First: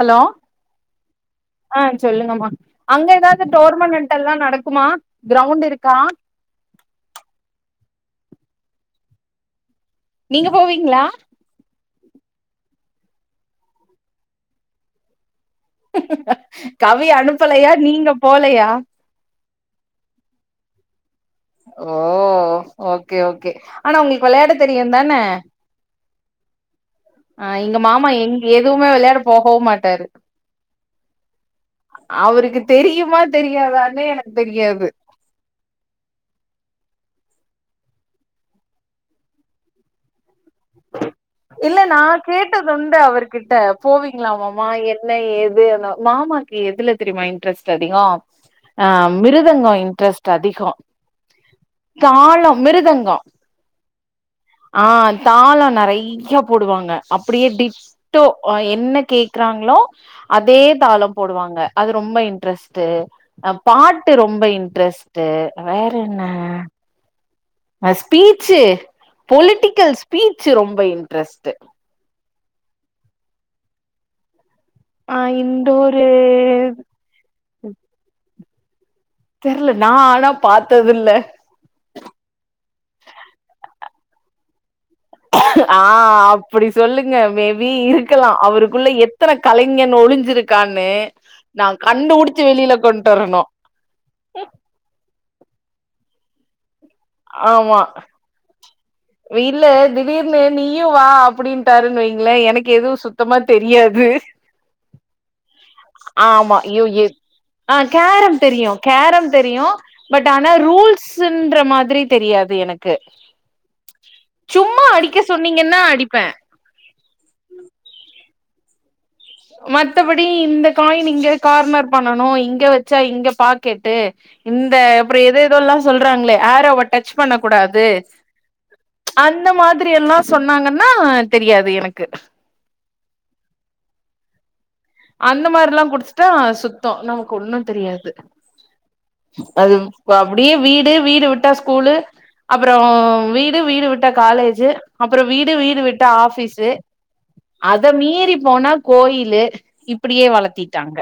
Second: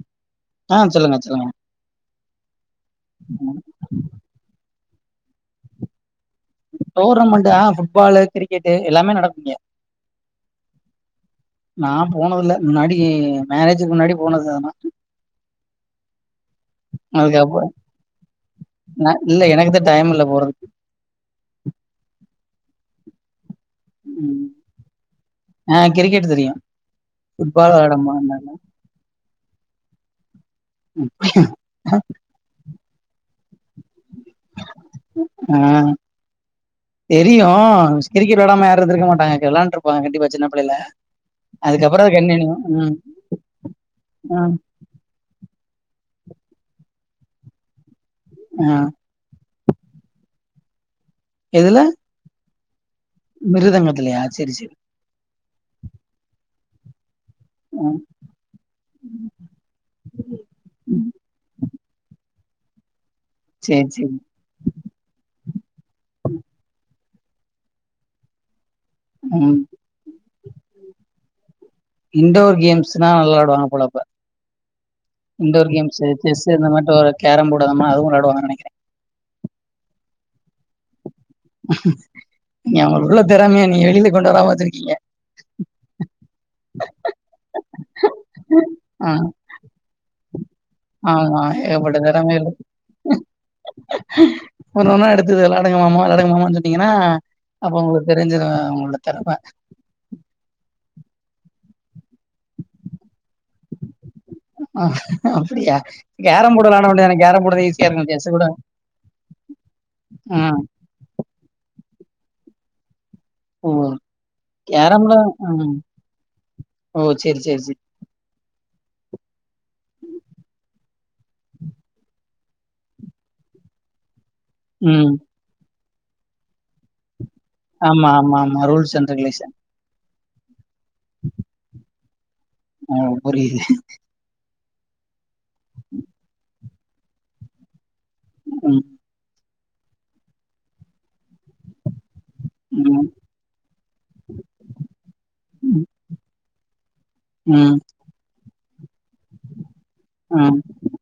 hello ஆ சொல்லுங்க சொல்லுங்க ஆ சொல்லுங்கம்மா அங்க ஏதாவது டோர்னமெண்டட் எல்லா நடக்குமா கிரௌண்ட் இருக்கா டோர்னமெண்ட்டா ஃபுட்பாலு கிரிக்கெட்டு எல்லாமே நடக்குங்க நீங்க போவீங்களா நா போனதுல்ல முன்னாடி மேரஜ்ஜுக்கு முன்னாடி போனதானா கவி அதுக்கப்புற அனுப்பலையா நீங்க போலையா நா இல்ல எனக்குதா டைம் இல்ல போறதுக்கு ஓ ஓகே ஓகே ஆனா உங்களுக்கு ம் விளையாட தெரியுந்தானே ஆ கிரிக்கெட் தெரியு ஆ ஃபுட்பால் இங்க வெளாட மாமா எங்க மாட்டாங்க எதுவுமே விளையாட போகவும் மாட்டாரு [inaudible] அவருக்கு தெரியுமா தெரியாதானே எனக்கு தெரியாது ஆ தெரியு கிரிக்கெட் விளையடமா யாரு இருந்துருக்க மாட்டாங்க வெளாம்ட்ருப்பாங்க கண்டிப்பா சின்ன பிள்ளைல இல்ல நா அதுக்கப்புற அது கண்டினியூ ம் கேட்டதுண்டு அவர்கிட்ட ஆ போவீங்களாமமா என்ன ஏது மாமாக்கு எதுல தெரியுமா இன்ட்ரெஸ்ட் அதிக ஆ மிருதங்க இன்ட்ரெஸ்ட் அதிக எதுல கால மிருதங்கொ மிருத்தங்கத்துலய சரி சரி ஆ தாள நெறைய போடுவாங்க அப்படியே ம் டிட்டோ ஓ என்ன கேக்குறாங்களோ அதே ம் தாளம் போடுவாங்க அது ரொம்ப இன்ட்ரெஸ்ட்டு சேரி பாட்டு சேரி ரொம்ப இன்ட்ரெஸ்ட்டு வேற என்ன ஆ ஸ்பீச்சு ம் பொலிட்டிக்கல் ஸ்பீச்சு ரொம்ப இன்ட்ரெஸ்ட்டு இன்ண்டோர் கேம்ஸ்ன்னா நல்லாடுவாங்க போலப்ப ஆ இன்டோர் இன்டோரு கேம்ஸ்சு செஸ்சு இந்த மாரி ஒரு கேரம்போர்டு அ மாரி அதுவு விளையடுவாங்கன்னு நெனைக்கிறே தெர்ல நா ஆனா பாத்ததில்ல நீ அவ்ளோ திறமையா நீ வெளியில கொண்டு வராம வச்சுருக்கீங்க ஆ அப்டி சொல்லுங்க மேபி இருக்கலா அவருக்குள்ள ஆ எத்தனை கலைஞன் ஒழிஞ்சிருக் கானு ஆமா நா கண்டுபடிச்சு வெளியில கொண்ட்டு வரணு ஒன்னா ஒன்னா எடுத்தது விளையாடுங்க மாமா விளையாடுங்க மாமான்னு சொன்னீங்கன்னா அப்ப ஆமா உங்களுக்கு தெரிஞ்சதுன் அவங்களோட தெறம இல்ல திடீர்னு நீயு வா அப்படின்ட்டாருன்னு வைங்களே எனக்கு எதுவு சுத்தமா தெரியாது அப்டியா கேரம் ஆமா போர்டு ஐயோ விளையாட எ வேண்டியதானே கேரம் போர்டு ஆ ஈஸியா இருக்கு செஸ் கேரம் கூட தெரியு கேரம் தெரியு பட் ஆனா ம் ரூல்ஸ்ன்ற மாதிரி தெரியாது எனக்கு ஓ சும்மா கேரம்ல அடிக்க ம் சொன்னிங்கன்னா அடிப்பே ஓ சேர் சேர் சேர் மத்தபடி இந்த காயின் இங்க கார்னர் பண்ணனு இங்க வச்சா இங்க பாக்கெட்டு இந்த ம் அப்ற ஏதேதோல்லா சொல்றாங்ளே ஏரோவ டச் பண்ணக்கூடாது ஆமா ஆமா ஆமா ரூல்ஸ் அண்ட் அந்த ரெகுலேஷன் மாதி ரி எல்லா சொன்னாங்கன்னா தெரியாது எனக்கு ஓ புரியுது அந்த மாரில்லா குடுத்துட்டா சுத்த நமக்கு ஒன்னு தெரியாது ம் அது அப்படியே வீடு வீடு விட்டா ஸ்கூலு அப்புற ம் வீடு வீடு விட்டா காலேஜு அப்புற வீடு வீடு விட்டா ஆஃபீஸு ம் அத மீறி போனா கோயிலு இப்பிடியே ம் வளத்திட்டாங்க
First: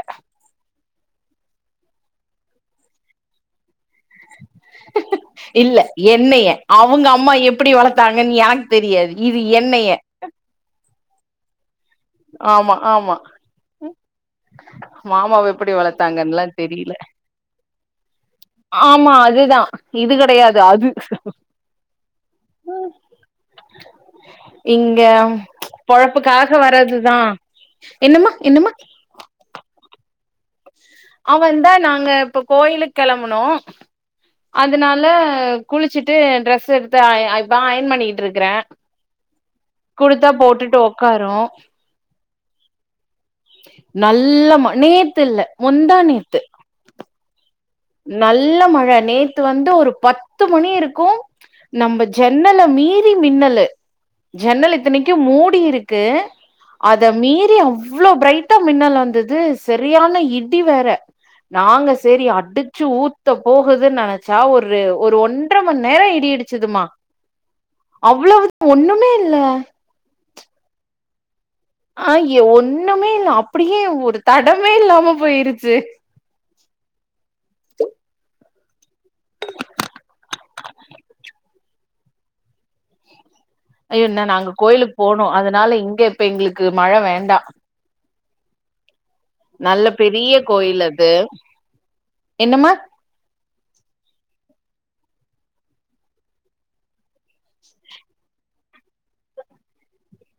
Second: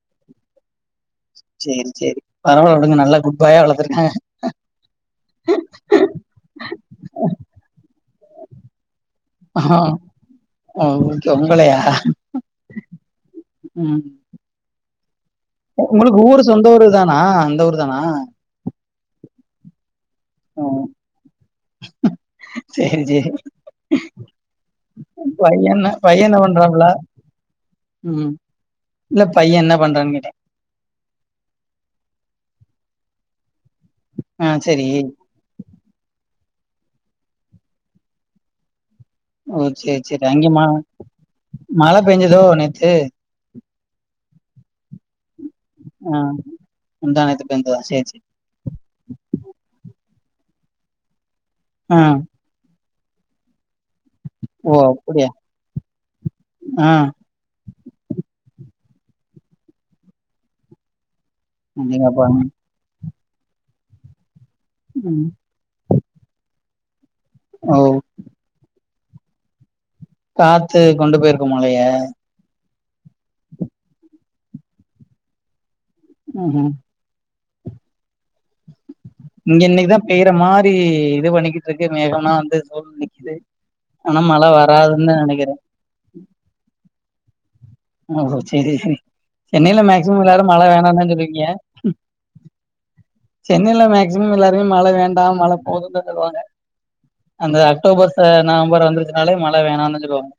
சேரி சேரி பரவால விடுங்க நல்ல குட் பாயா வளத்துருக்காங்க [inaudible] இல்ல என்னைய அவங்க அம்மா எப்படி வளத்தாங்கன் எனக்கு தெரியாது இது என்னைய ஓ ஒங்களையா ஆமா ஆமா மாமாவ எப்டி உங்களுக்கு ஊரு வளத்தாங்கன்னுலா சொந்த ஊர் தெரில இதானா இந்த ஊர் தானா ஆமா அதுதா இது கெடையாது ம் அது சரி சரி இங்க பையன் என்ன பையன் என்ன பொழப்புக்காக பண்றாப்ல வரது தா என்னமா ம் என்னமா இல்ல பைய என்ன பண்றான் கேட்ட அவன்ந்தா நாங்க இப்ப கோயிலுக் கெளம்புனோ ஆ சரி அதனால குளிச்சிட்டு டிரஸ் எடுத்து அ அ இப்ப அயன் பண்ணிட்டு இருக்கறே ஓ குடுத்தா போட்டுட்டு உக்காரு மழ பேஞ்சுதோ நேத்து நல்ல ம நேத்து இல்ல முந்தா ஆ நேத்து முந்தா நேத்து பேஞ்சுதா சேர் சேர் நல்ல மழை நேத்து வந்து ஒரு பத்து மணி இருக்கு ஆ நம்ப ஜ ன்னல மீறி மின்னலு ஓ ஜன்னல் இத்தனைக்கு அப்படியா மூடி இருக்கு ஆ அத மீறி அவ்வளோ பிரைட் டா மின்னல் வந்தது சரியான இடி வேற நாங்க அடேங்கப்பா செரி அடு ச்சு ஊத்த போகுதுன் நெனைச்சா ஒரு ஒரு ம் ஒன்ற மண் நேர இடி இடிச்சுதுமா ஓ அவ்வளவுதா ஒண்ணுமே இல்ல காத்து கொண்டு போயிருக்கு மழைய ஆ ஒண்ணுமே இல்ல அப்படியே ஒரு தடமே இல்லாம போயிருச்சு ம் ஹு இங்க இன்னைக்குதா பெய்ற மாரி இது பண்ணிகிட்ருக்கு மேகல்லா வந்து சூழ்ந்து நிக்குது அயோ ஆனா இன்ன மழை நாங்க கோயிலுக்கு வராதுன்னு போனு நினைக்கிறேன் அதனால இங்க இப்ப எங்களுக்கு மழ வேண்டா ஓ செரி சென்னைல நல்ல மேக்சிமம் பெரிய எல்லாரு மழ கோயில் வேணானுதா அது சொல்லுவிங்க என்னமா சென்னைல மேக்சிமம் எல்லாருமே மழ வேண்டா மழ போதுன்தா சொல்லுவாங்க அந்த அக்டோபர்ஸ் நவம்பர் வந்துருச்சனாலே மழ வேணான்தா சொல்லுவாங்க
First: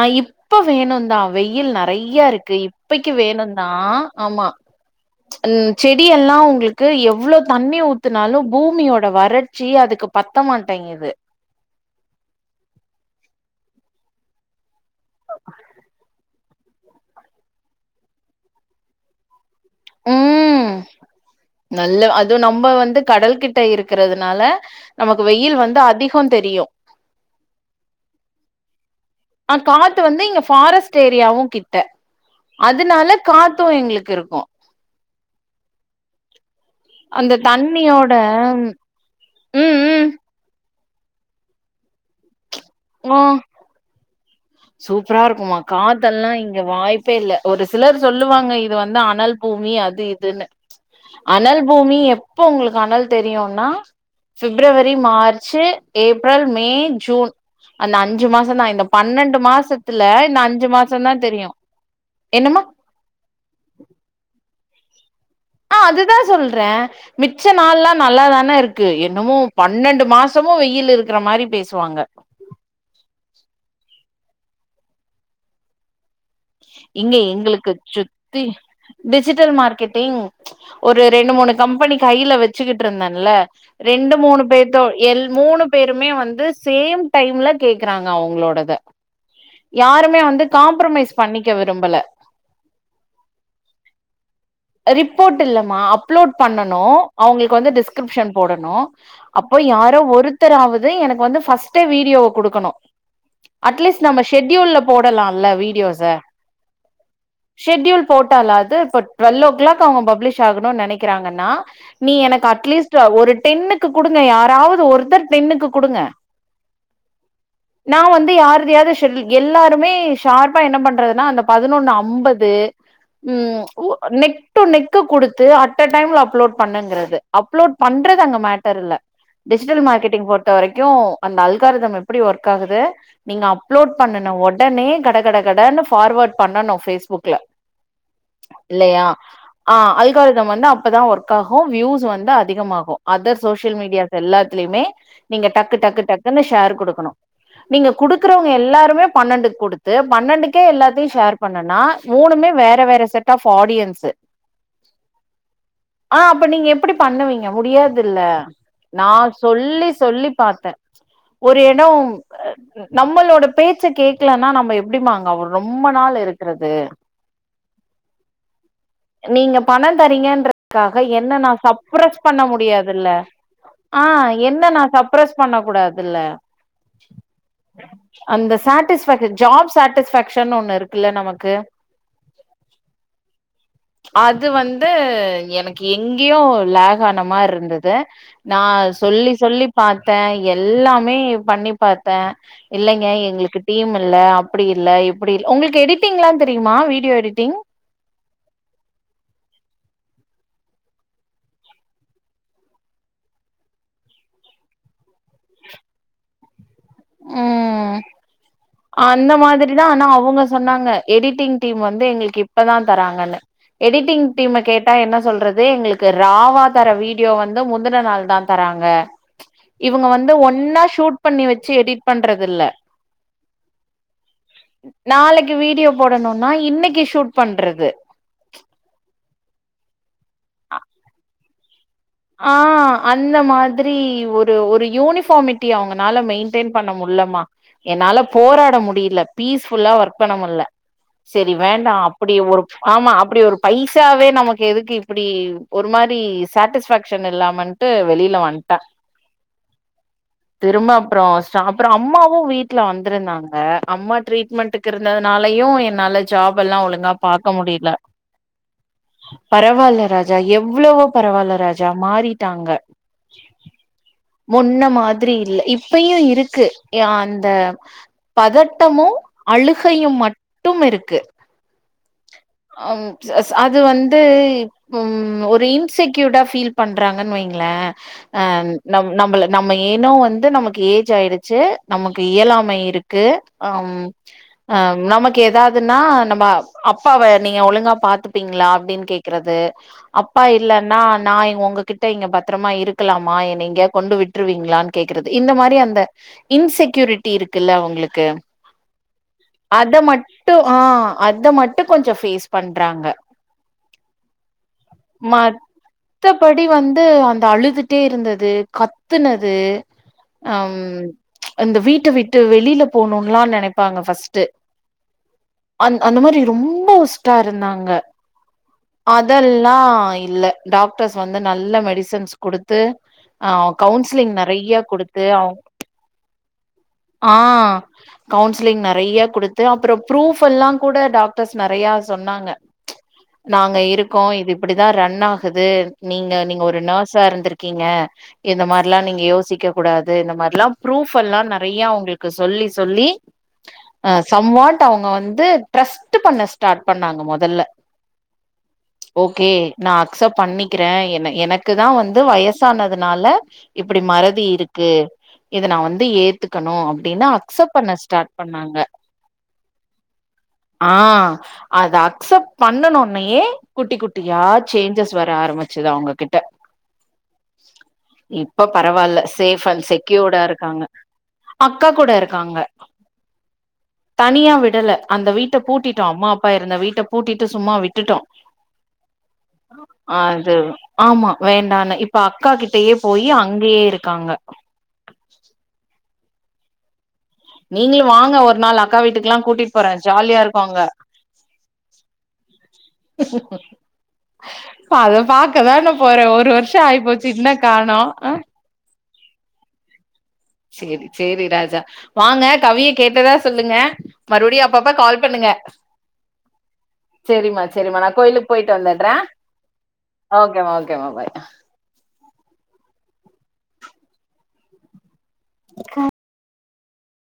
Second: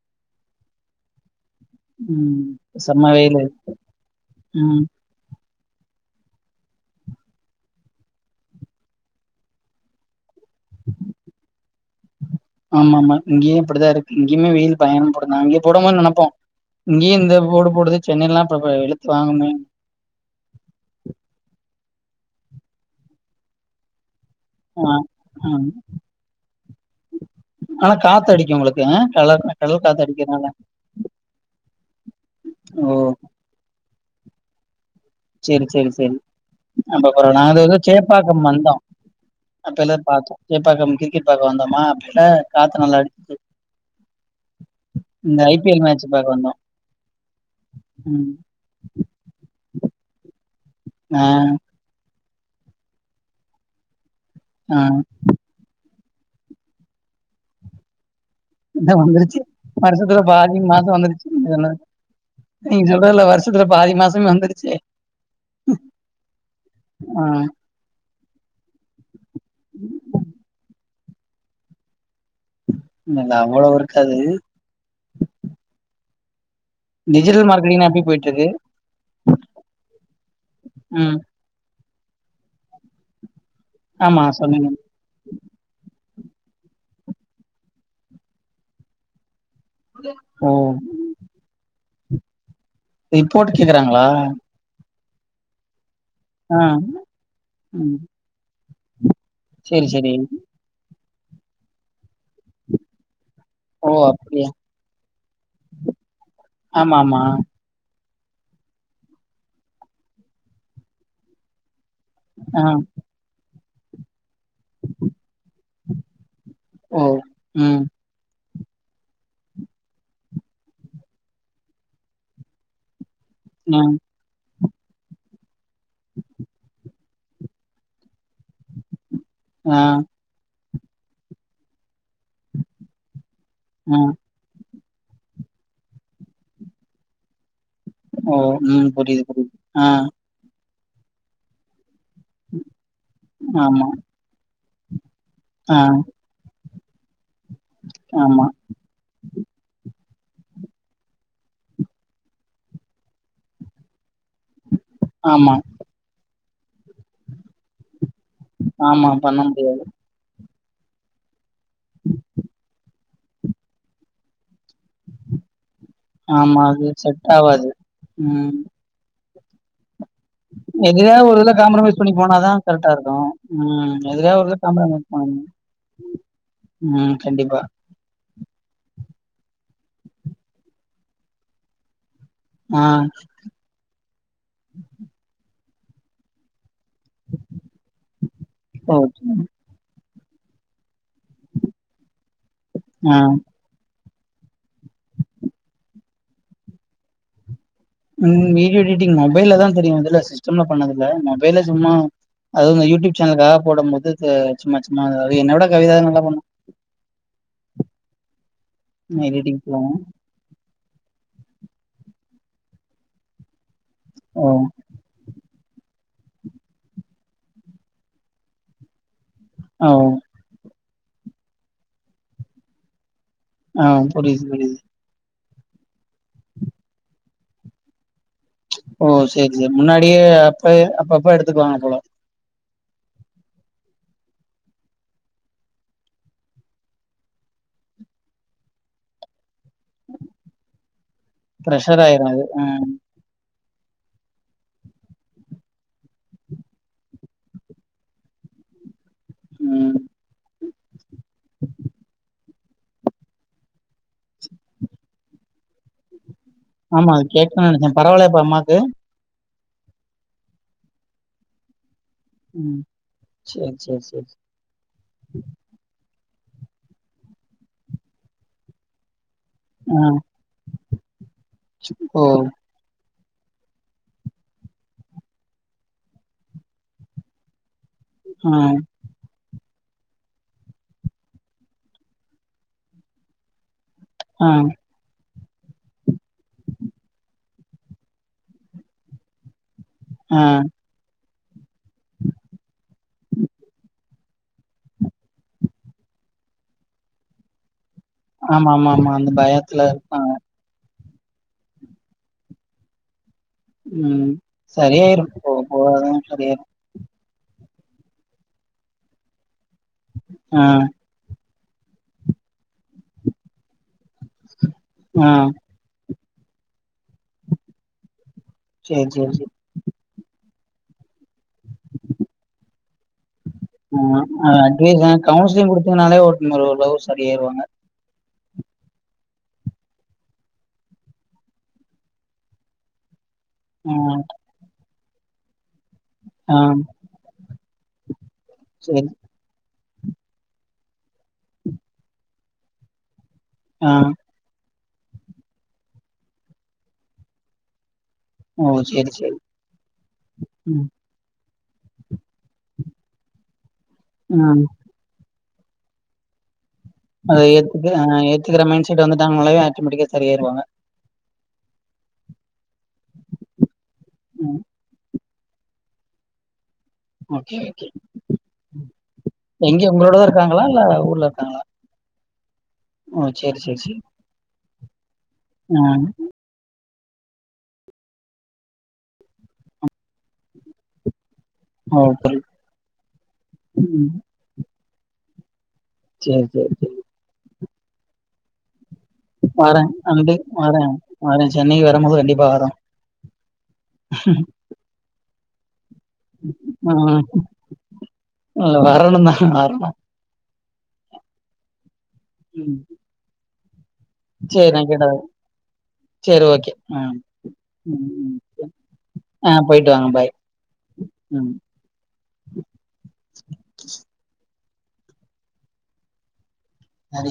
ஆ இப்ப வேணுந்தா வெய்யில் நெ றையா ம் இருக்கு செம்ம இப்பைக்கு வெயிலு வேணுந்தா ஆமா ம் ம் செடி எல்லா ஒங்களுக்கு எவ்ளோ தண்ணி ஊத்துனாலு பூமியோட வறட்சி அதுக்கு பத்தமாட்டைங்கிது ஆமா ஆமா இங்யு இப்டிதா இருக்கு இங்கேயுமே வெயில் பயன்படுந்தா அங்க போடும் போது நெனப்போ இங்யு இந்த போடு போடுது சொன்னேலா அப்ப வெளுத்து வாங்குனேனு ம் நல்ல அது நம்ம வந்து கடல் கிட்ட இருக்கிறதுனால ஆ நமக்கு ஆ வெயில் வந்து அதிகோ தெரியு ஆனா காத்தடிக்கு ஒங்ளுக்கு என்னா கலர் அ காத்து வந்து இங்க ஃபாரஸ்ட் ஏரியாவு கிட்ட ஓ அதுனால காத்து எங்ளுக்கு இருக்கு செரி செரி செரி அது அப்றோ அந்த நா அது இது தண்ணியோட சேப்பாக்கம் வந்தோ அப்ப ம் எல்லாரு ம் பாத்தோ சேப்பாக்கம் கிரிக்கெட் பாக்க வந்தமா அப்பெல நா சூப்ரா இந்த ஐ இருக்குமா பி எல் மேட்ச் பாக்க காத்தெல்லா வந்தோ இங்க வாய்ப்பே ஒரு சிலர் ம் சொல்லுவாங்க இது வந்து அனல் பூமி அது இதுனு ஆ அனல் பூமி எப்ப ஒங்களுக்கு அனல் தெரியுனா ஆ February March April May June அந்த அஞ்சு மாசம் தா இந்த இது பன்னெண்டு வந்துருச்சி மாசத்துல வர்ஷத்துல இந்த பாதி அஞ்சு மாச மாசம் தா வந்துருச்சினு தெரியு சொல்லு என்னமா நீ சொல்றல வர்ஷத்துல பாதி மாசம் வந்துருச்சி நா அதுதா சொல்றே மிச்ச நாள்லா நல்லா தானே இருக்கு என்னமோபன்னெண்டு மாசமு வெயில் இருக்கிற மாரி பேசுவாங்க இல்ல அவ்ளவு இருக்காது இங்க டிஜிட்டல் எங்களுக்கு மார்க்கெட்டிங் எப்டி போயிட்டு சுத்தி இருக்கு டிஜிட்டல் மார்கெட்டிங் ஒரு ம் ரெண்டு மூணு கம்பெனி கைல வெச்சுகிட்ருந்தேல ரெண்டு ஆமா மூணு சொன்னீங்க பேத்தோ எல் மூணு பேருமே வந்து சேம் டைம்ல கேக்குறாங்க அவங்களோடத யாருமே வந்து ஓ காம்ப்ரமைஸ் பண்ணிக்க விரும்பல ரிப்போர்ட்டு கேக்குறாங்களா ரிப்போர்ட்டு இல்லமா அப்லோட் ஆ பண்ணனு அவுங்ளுக்கு வந்து ம் டிஸ்கிரிப்ஷன் போடணு அப்போ சேரி யாரோ சேரி ஒருத்தராவது எனக்கு வந்து பர்ஸ்ட் டு வீடியோ குடுக்கணு ஓ அட்லீஸ்ட் நம்ம அப்டியா ஷெட்யூல்ல போடலால வீடியோஸ் ஆமா ஆமா ஷெட்யூல் போட்டாலாது இப்ப டுவெல் ஓ கிளாக் அவங்க பப்ளிஷ் ஆகணுனு நெனக்கிறாங்கன்னா நீ எனக்கு ஆ அட்லீஸ்ட் ஒரு டென்னு க்கு குடுங்க யாராவது ஒருத்தர் டென்னுக்கு குடுங்க ஓ ம் நா வந்து யார்துயாது செல்லு எல்லாருமே ஷார்ப் பா என்ன பண்றதுனா அந்த பதனொன்னு அம்பது ம் உ நெட் டு நெக்கு குடுத்து அட்ட டைம்ல அப்லோட் பண்ணுங்கிறது அப்லோட் பண்றது அங்க மேட்டர் இல்ல ஆ டிஜிட்டல் மார்க்கெட்டிங் பொறுத்த வரைக்கு அந்த அல்காரதம் எப்டி ஒர்க் ஆகுது நீங்க அப் லோட் ஆ பண்ணனு ஒடனே கட கட கடன்னு ஃபார்வர்ட் பண்ணனு ஃபேஸ்புக்ல ஓ ம் இல்லயா புரியுது புரியுது அ ஆ அல்காரதம் வந்து அப்பதா ஒர்க் ஆகு வியூஸ் வந் து அதிகமாகு அதர் சோசியல் ஆமா மீடியாஸ் எல்லாதில்மே நீங்க டக்கு ஆ டக்கு டக் குனு ஷேர் குடுக்கனு நீங்க ஆமா குடுக்குறவங்க எல்லாருமே பன்னெண்டுக்கு குடுத் பன்னெண்டுக்கே எல்லாத்தியு ஷேர் பண்ணுனா மூணுமே வேற வேற செட் ஆஃப் ஆடியன்ஸு உ ஆமா ஆ, அப்ப நீங்க எப்படி பண்ணுவீங்க முடியாதுல்ல நா ஆமா பண்ண முடியாது சொல்லி சொல்லி பாத்த ஒரு எடம் அ நம்மளோட பேச்ச கேக்கலன்னா நம்ம எப்படிமா அங்க அவ் ரொம்ப நாள் ஆமா இருக்கிறது அது செட் ஆவாது ம் நீங்க பணம் தறீங்கன்றதுக்காக எதுலயா ஒரு என்ன நா இதுல காம்ப்ரமைஸ் பண்ணி சப்ரஸ் பண்ண போனாதா கரெக்டா முடியாதுல்ல இருக்கு ம் ஆ எதுலயா ஒரு இதுல என்ன நா காம்ப்ரமைஸ் சர்பரைஸ் பண்ணனு பண்ண கூடாதுல ம் கண்டிப்பா அந்த சேட்டிஸ்பெக் ஜாப் சேட்டிஸ்பெக்ஷன்னு ஒண்ணு இருக்குல்ல நமக்கு ஆ அது வந்து எனக்கு எங்கேயோ லேக்கானமாரி இருந்தது நா ஓகே சொல்லி சொல்லி பாத்தே எல்லாமே பண்ணி பாத்தே இல்லைங்க ஆ எங்களுக்கு டீம் இல்ல அப்படி இல்ல இப்படி இல்ல உங்களுக்கு எடிட்டிங்லா தெரியுமா வீடியோ எடிட்டிங் ம் வீடியோ எடிட்டிங் மொபைல்லதா தெரியு இதுல சிஸ்டம்ல பண்ணதில்ல மொபைல்ல சும்மா அதுவு இந்த யூடியூப் சேனலுக்காக போடம்போது இது சும்மா சும்மா எதாவது, என்னை விட கவிதா தா நல்லா பண்ணு ம் பண்ணு அந்த எடிட்டிங் மாதிரிதா போவு ஆனா அவங்க சொன்னாங்க எடிட்டிங் டீம் வந்து எங்களுக்கு இப்பதா தராங்கன்னு எடிட்டிங் ஓ டீம் கேட் டா என்ன சொல்றது எங்களுக்கு ராவா தர வீடியோ வந்து முந்தின நாள் தா தராங்க ஓ இவங்க வந்து ஒன்னா ஷூட் பண்ணி வச்சு எடிட் பண்றது இல்ல ஆ புரியுது புரியுது நாளைக்கு வீடியோ போடணும்னா இன்னைக்கி ஷூட் பண்றது ஓ சேரி சேரி முன்னாடியே அப்ப அப்பப்ப எடுத்துக்குவாங்க போல ஆ அந்த மாதிரி ஒரு ஒரு யூனிஃபார்மிட்டி அவங்கனால மெயின்டெயன் பண்ண முடிலமா என்னால போராட முடியல பீஸ்ஃபுல்லா ஒர்க் பண்ண முடில சேரி வேண்டா, ப்ரெஷர் ஆயிரு அப்படி அது ஒரு ம் ஆமா அப்படி ஒரு பைசாவே நமக்கு எதுக்கு இப்டி ஒரு மாதிரி சேடிஸ்பெக் க்ஷன் இல்லாமன்ட்டு வெளியில வந்ட்ட ம் திரும்ப அப்பறோ ஸ்டா அப்பறோ அம்மாவு வீட்ல வந்திருந்தாங்க அம்மா ட்ரீட்மெண்ட்க்கு இருந்ததுனாலையு என்னால ஜாப் எல்லா ஆமா ஒழுங்கா அது பாக்க கேட்கணுனு முடில நெனச்சே பரவாயில்லையாப்பா அம்மாக்கு பரவாயில்ல ராஜா எவ்வளவோ பரவாயில்ல ராஜா மாறி ம் சேரி சேரி சேரி முன்ன மாதிரி இல்ல இப்பயும் இருக்கு அ அந்த பதட்டமு அழுகையு மட்டும் இருக்கு சேரி ஓ அம் ச அது வந்து ம் ஒரு இன்செக்கியூர்டா ஃபீல் பண்றாங்கன்னு வைங்கள அ ஆ நம் நம்மள நம்ம ஏன்னோ வந்து நமக்கு ஏஜ் ஆயிடுச்சு நமக்கு இயலாமை இருக்கு ஆ, ம் ஆ ஆ நமக்கு ஏதாவதுன்னா நம்ம அப்பாவ நீங்க ஒழுங்கா பாத்துப்பீங்களா அப்டின்னு கேக்குறது ஆ அப்பா இல்ல நா நா உங்ககிட்ட இங்க பத்திரமா இருக்கலாமா என்ன எங்கயாவது கொண்டு விட்ருவீங்களான்னு கேக்குறது இந்த மாரி அந்த இன்செக்யூரிட்டி இருக்குல்ல உங்களுக்கு ஆமா ஆமா ஆமா அந்த பயத்துல அத மட் இருப்பாங்க டு ஆ அத மட்டு கொஞ்சோ ஃபேஸ் பண்றாங்க ம் சரியாயிரு போக போக அதெல்லா சரியாயிரு மத்தபடி வந்து அந்த அழுது டடே இருந்தது கத்துனது ஆ அந்த வீட்ட விட்டு வெளியில போணும்லா நினைப்பாங்க ஃபர்ஸ்ட் ஆ அந்த அந்த மாரி ரொம்ப ஒஸ்டா இருந்தாங்க சேர் சேர் அதல் சேர் ல இல்ல டாக்டர்ஸ் வந்து நல்ல மெடிசன்ஸ் கொடுத்து ஆ கவுன்சிலிங் ஆ நெறையா அட்வைஸ் ஆ கொடுத்து கவுன்சிலிங் குடுத்தீங்கனாலே ஒரு ஓரளவு ஆ சரியாயிருவாங்க கவுன்சிலிங் நெறையா கொடுத்து அப்புறம் ப்ரூப் எல்லாம் கூட டாக் டர்ஸ் நெறையா சொன்னாங்க நாங்க ஆ இருக்கோ இது இப்டிதான் ரன் ஆகுது நீங்க ஆ நீங்க ஒரு நெர்சா இருந்து இருக்கீங்க இந்த மாரிலா சேரி நீங்க யோசிக்க கூடாது இந்த மாரில்லாம் ப்ரூப் எல்லாம் நெறையா அவங்களுக்கு சொல்லி சொல்லி ஆ அ சம்வாட் அவங்க வந்து ட்ரஸ்ட்டு பண்ண ஸ்டார்ட் பண்ணாங்க மொதல்ல ஓ சேரி சேரி ஓகே நா அக்சப்ட் ம் பண்ணிக்கிறேன் என்ன எனக் க்கு தான் வந்து வயசானதுனால இப்டி மறதி ம் இருக்கு இத நா வந்து ஏத்துக்கணு அப் அத ஏத்துக்கஹ ஏத்துக்கிற மைண்ட் செட் வந்துட்டாங்கனாலே ஆட்டோமெட்டிக்கா சரியாயிருவாங்க ஆ அத அக்சப்ட் பண்ணனுனே குட்டி குட்டியா ம் சேஞ்சஸ் வர ஆரம்பிச்சது அவங்ககிட்ட ஓகே ஓகே இப்ப பரவால்ல சேஃப்பா அண் எங்க உங்களோடதா செக்யூர்டா இருக்காங்களா இல்ல இருக்காங்க அ க்கா கூட இருக்காங்க ஒ செரி செரி செரி தனியா விடல அந்த வீட்ட பூட்டிட்டோ அம்மா அப்பா இருந்த வீட்ட பூட்டிட்டு சும்மா விட்டுட்டோ ஆ செரி ஆமா வேண்டானு ஓ இப்ப புரியுது அக்கா கிட்டயே போயி அங்கயே ம் இருக்காங்க சேரி சேரி சேரி நீங்களு வாங்க ஒரு நாள் அக் அக்கா வீட்டுக்குல்லாம் கூட்டிட்டு வாரே போறேன் அண்டு ஜாலியா இருக்கும் வாரே அங்க [inaudible] வாரே சென்னைக்கு வரும்போது கண்டிப்பா வரே அத பாக்கதான போறேன் ஒரு வருஷம் ம் ஆயிப்போச்சு இன்ன காணோம் ஆ இல்ல வரணும் தான் வரணு சேரி சேரி ராஜா வாங்க ம் கவிய கேட்டதா சொல்லுங்க மறுவடியும் சேரி நா அப்பப்ப கேட்டது கால் பண்ணுங்க சேரி ஓகே ம் செரிமா செரிமா நா ம் கோயிலுக்கு ம் போயிட்டு வந்துட்றே ஆ போயிட்டு வாங்க பாய் ஓகேமா ஓகேமா பாய் ம் ஹ சரி